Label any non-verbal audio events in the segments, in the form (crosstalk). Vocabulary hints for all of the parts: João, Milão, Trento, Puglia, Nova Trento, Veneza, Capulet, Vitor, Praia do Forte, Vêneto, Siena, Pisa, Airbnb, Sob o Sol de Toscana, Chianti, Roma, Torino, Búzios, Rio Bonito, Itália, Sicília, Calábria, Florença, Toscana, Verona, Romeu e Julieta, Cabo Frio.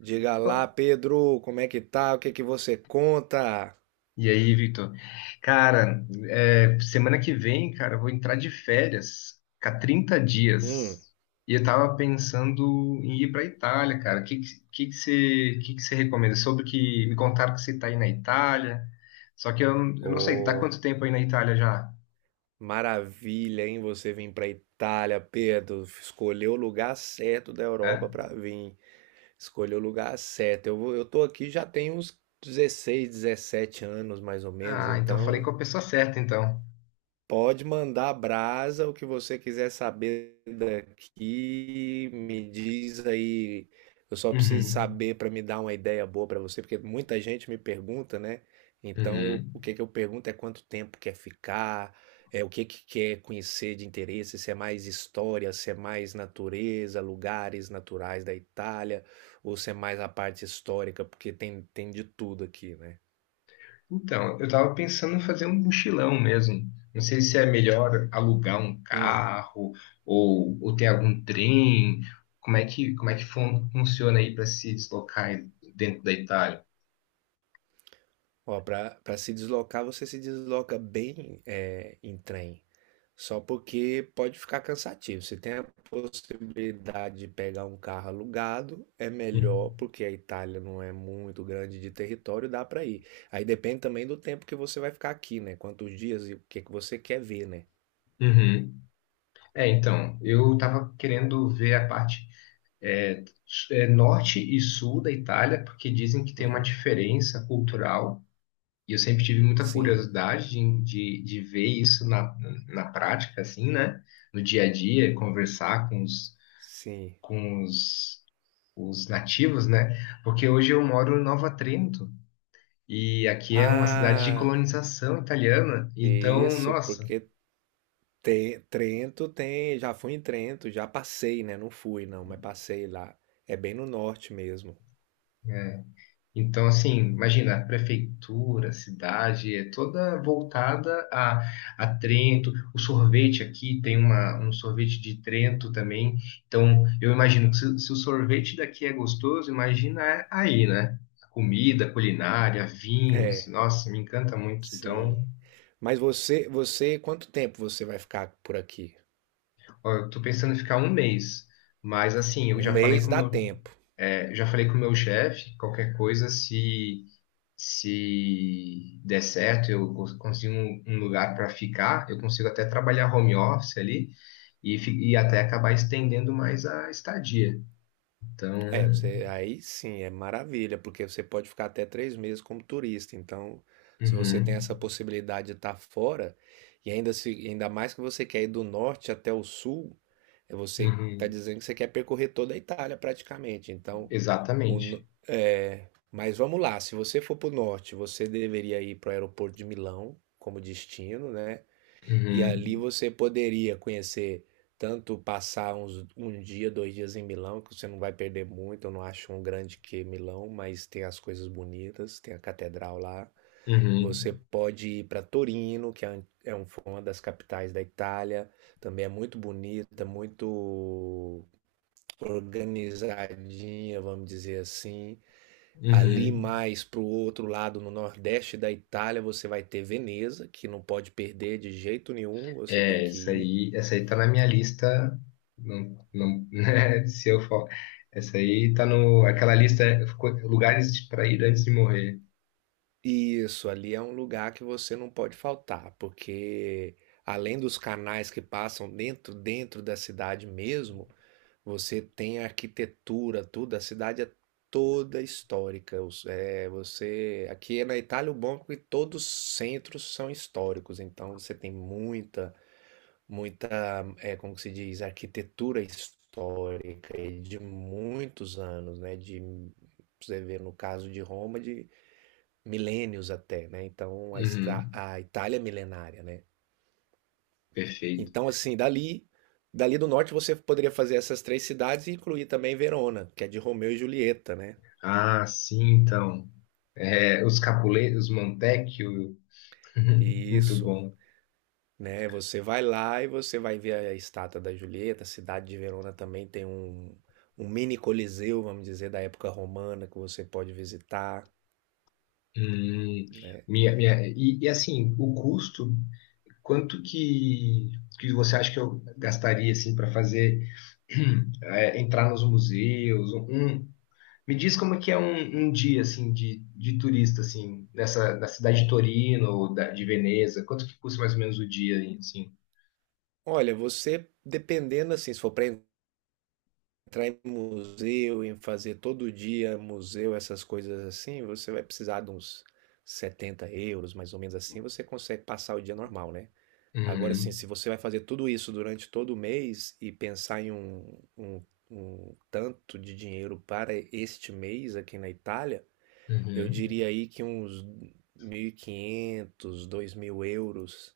Diga lá, Pô. Pedro, como é que tá? O que que você conta? E aí, Vitor? Cara, semana que vem, cara, eu vou entrar de férias, ficar 30 dias. Hum, E eu tava pensando em ir pra Itália, cara. O que que você recomenda? Sobre que me contaram que você tá aí na Itália. Só que eu não sei, tá ô, quanto tempo aí na Itália já? maravilha, hein? Você vir pra Itália, Pedro. Escolheu o lugar certo da Europa É? pra vir. Escolheu o lugar certo. Eu tô aqui já tem uns 16, 17 anos, mais ou menos, Ah, então falei com então. a pessoa certa, então. Pode mandar brasa, o que você quiser saber daqui, me diz aí. Eu só preciso Uhum. saber para me dar uma ideia boa para você, porque muita gente me pergunta, né? Então, Uhum. o que que eu pergunto é quanto tempo quer ficar, é o que que quer conhecer de interesse, se é mais história, se é mais natureza, lugares naturais da Itália, ou se é mais a parte histórica, porque tem de tudo aqui, né? Então, eu tava pensando em fazer um mochilão mesmo. Não sei se é melhor alugar um Hum. carro ou ter algum trem. Como é que funciona aí para se deslocar dentro da Itália? Ó, para se deslocar, você se desloca bem em trem, só porque pode ficar cansativo. Se tem a possibilidade de pegar um carro alugado, é melhor, Hum. porque a Itália não é muito grande de território, dá para ir. Aí depende também do tempo que você vai ficar aqui, né? Quantos dias e o que que você quer ver, né? Uhum. É, então, eu tava querendo ver a parte norte e sul da Itália, porque dizem que tem uma Uhum. diferença cultural. E eu sempre tive muita Sim, curiosidade de ver isso na prática, assim, né? No dia a dia, conversar com sim. com os, os nativos, né? Porque hoje eu moro em Nova Trento, e aqui é uma cidade de Ah, colonização italiana. Então, isso, nossa. porque Trento tem, já fui em Trento, já passei, né? Não fui não, mas passei lá. É bem no norte mesmo. Então, assim, imagina, a prefeitura, a cidade, é toda voltada a Trento. O sorvete aqui tem um sorvete de Trento também. Então, eu imagino que se o sorvete daqui é gostoso, imagina é aí, né? Comida, culinária, vinhos. É, Nossa, me encanta muito. sim. Então, Mas você, quanto tempo você vai ficar por aqui? ó, eu tô pensando em ficar um mês. Mas, assim, eu Um já falei mês com o dá meu, tempo. é, já falei com o meu chefe, qualquer coisa, se der certo, eu consigo um lugar para ficar, eu consigo até trabalhar home office ali e até acabar estendendo mais a estadia. É, Então, você, aí sim, é maravilha, porque você pode ficar até 3 meses como turista. Então, se uhum, você tem essa possibilidade de estar fora, e ainda se, ainda mais que você quer ir do norte até o sul, você está uhum, dizendo que você quer percorrer toda a Itália praticamente. Então, O no- exatamente. é, mas vamos lá, se você for para o norte, você deveria ir para o aeroporto de Milão como destino, né? E Uhum, ali você poderia conhecer, tanto passar um dia, 2 dias em Milão, que você não vai perder muito. Eu não acho um grande que Milão, mas tem as coisas bonitas, tem a catedral lá. uhum, Você pode ir para Torino, que foi uma das capitais da Itália. Também é muito bonita, muito organizadinha, vamos dizer assim. Ali uhum. mais para o outro lado, no nordeste da Itália, você vai ter Veneza, que não pode perder de jeito nenhum, você tem É, que ir. Essa aí tá na minha lista. Não, não, (laughs) né, se eu for, essa aí tá no, aquela lista, lugares para ir antes de morrer. E isso, ali é um lugar que você não pode faltar, porque além dos canais que passam dentro da cidade mesmo, você tem a arquitetura, tudo, a cidade é toda histórica. É, você aqui é na Itália. O bom é que todos os centros são históricos, então você tem muita muita, como que se diz, arquitetura histórica e de muitos anos, né? De, você vê no caso de Roma, de milênios até, né? Então, a, Ista- Uhum, a Itália é milenária, né? perfeito. Então, assim, dali do norte você poderia fazer essas três cidades e incluir também Verona, que é de Romeu e Julieta, né? Ah, sim, então. É, os Capulet, os Montecchio, (laughs) E muito isso. bom. Né? Você vai lá e você vai ver a estátua da Julieta. A cidade de Verona também tem um mini coliseu, vamos dizer, da época romana que você pode visitar, Hum, né? Assim, o custo, quanto que você acha que eu gastaria assim para fazer (clears throat) entrar nos museus? Me diz como é que é um dia assim de turista assim nessa da cidade de Torino ou da, de Veneza? Quanto que custa mais ou menos o dia assim? Olha, você dependendo assim, se for para entrar em museu, em fazer todo dia museu, essas coisas assim, você vai precisar de uns 70 euros, mais ou menos assim, você consegue passar o dia normal, né? Agora, assim, Uhum, se você vai fazer tudo isso durante todo o mês e pensar em um tanto de dinheiro para este mês aqui na Itália, eu uhum. diria aí que uns 1.500 2.000 euros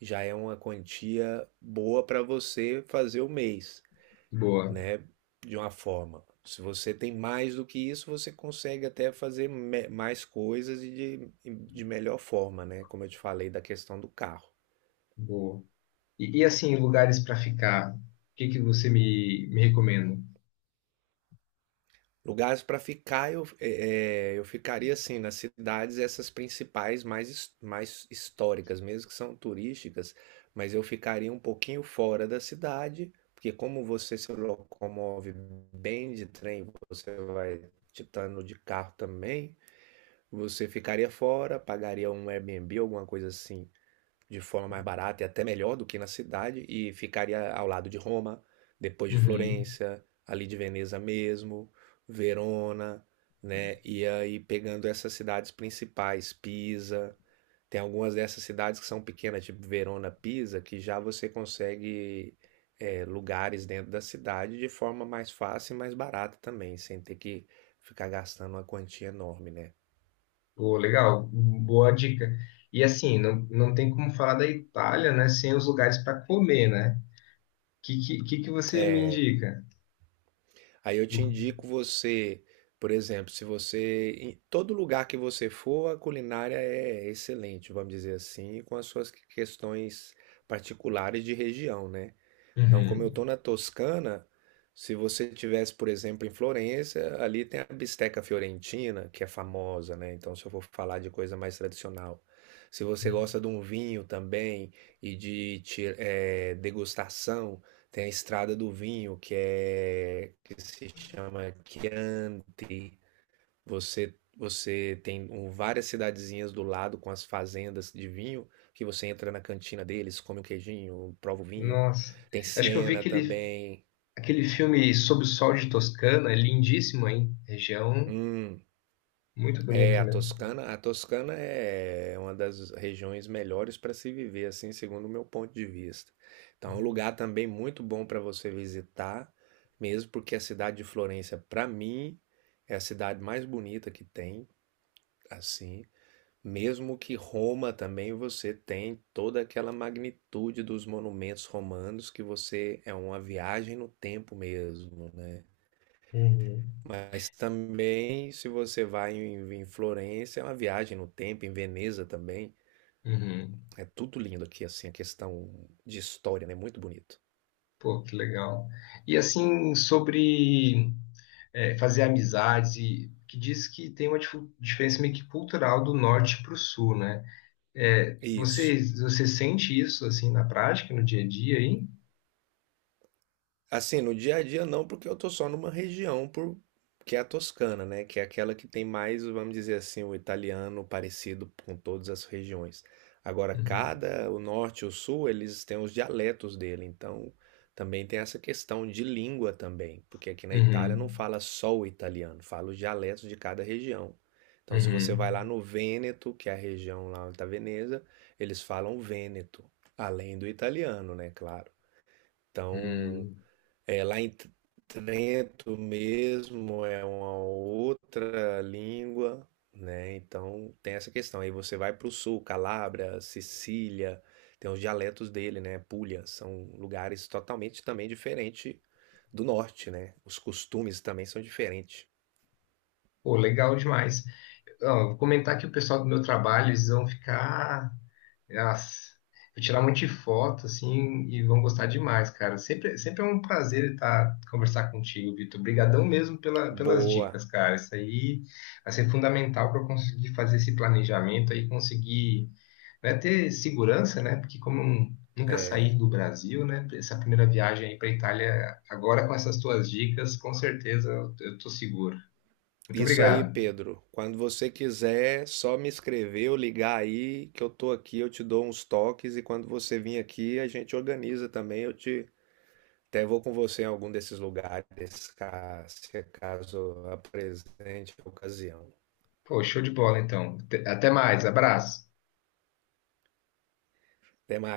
já é uma quantia boa para você fazer o mês, Boa, né? De uma forma. Se você tem mais do que isso, você consegue até fazer mais coisas e de melhor forma, né? Como eu te falei da questão do carro. boa. E, assim, lugares para ficar, o que que você me recomenda? Lugares para ficar, eu ficaria assim, nas cidades, essas principais, mais históricas, mesmo que são turísticas, mas eu ficaria um pouquinho fora da cidade, porque como você se locomove bem de trem, você vai titando de carro também, você ficaria fora, pagaria um Airbnb, alguma coisa assim, de forma mais barata e até melhor do que na cidade, e ficaria ao lado de Roma, depois de Uhum. Florença, ali de Veneza mesmo, Verona, né? E aí pegando essas cidades principais, Pisa, tem algumas dessas cidades que são pequenas, tipo Verona, Pisa, que já você consegue lugares dentro da cidade de forma mais fácil e mais barata também, sem ter que ficar gastando uma quantia enorme, né? Pô, legal, boa dica. E assim, não tem como falar da Itália, né, sem os lugares para comer, né? O que você me É, indica? Aí eu te indico você, por exemplo, se você, em todo lugar que você for, a culinária é excelente, vamos dizer assim, com as suas questões particulares de região, né? Então, como eu Uhum. estou na Toscana, se você tivesse, por exemplo, em Florença, ali tem a bisteca fiorentina, que é famosa, né? Então, se eu for falar de coisa mais tradicional. Se você gosta de um vinho também e de degustação, tem a Estrada do Vinho, que é que se chama Chianti. Você tem várias cidadezinhas do lado com as fazendas de vinho, que você entra na cantina deles, come o queijinho, prova o vinho. Nossa, Tem acho que eu vi Siena aquele, também. aquele filme Sob o Sol de Toscana, é lindíssimo, hein? Região Hum, muito é bonita a mesmo. Toscana. A Toscana é uma das regiões melhores para se viver, assim, segundo o meu ponto de vista. Então, é um lugar também muito bom para você visitar, mesmo porque a cidade de Florença, para mim, é a cidade mais bonita que tem, assim. Mesmo que Roma também você tem toda aquela magnitude dos monumentos romanos que você é uma viagem no tempo mesmo, né? Uhum. Mas também se você vai em Florença, é uma viagem no tempo, em Veneza também. Uhum. É tudo lindo aqui, assim, a questão de história, né? Muito bonito. Pô, que legal. E assim, sobre fazer amizades e que diz que tem uma diferença meio que cultural do norte para o sul, né? É, você, Isso. você sente isso assim na prática, no dia a dia aí? Assim, no dia a dia não, porque eu tô só numa região por... que é a Toscana, né? Que é aquela que tem mais, vamos dizer assim, o italiano parecido com todas as regiões. Agora, Uhum. O norte e o sul, eles têm os dialetos dele, então também tem essa questão de língua também, porque aqui na Itália não Uhum. fala só o italiano, fala os dialetos de cada região. Então, se você vai lá Uhum. no Vêneto, que é a região lá da Veneza, eles falam Vêneto, além do italiano, né? Claro. Então, Uhum. Lá em Trento mesmo é uma outra língua, né? Então tem essa questão. Aí você vai para o sul, Calábria, Sicília, tem os dialetos dele, né? Puglia, são lugares totalmente também diferentes do norte, né? Os costumes também são diferentes. Pô, legal demais. Ó, vou comentar que o pessoal do meu trabalho, eles vão ficar. Nossa, vou tirar um monte de foto, assim, e vão gostar demais, cara. Sempre, sempre é um prazer estar conversar contigo, Vitor. Obrigadão mesmo pelas Boa. dicas, cara. Isso aí vai ser fundamental para eu conseguir fazer esse planejamento aí, conseguir, né, ter segurança, né? Porque como eu nunca saí do Brasil, né? Essa primeira viagem aí para Itália, agora com essas tuas dicas, com certeza eu tô seguro. Muito Isso aí, obrigado. Pedro. Quando você quiser, só me escrever ou ligar aí que eu tô aqui, eu te dou uns toques e quando você vir aqui, a gente organiza também, eu te até vou com você em algum desses lugares, se caso apresente a ocasião. Pô, show de bola, então. Até mais, abraço. Até mais.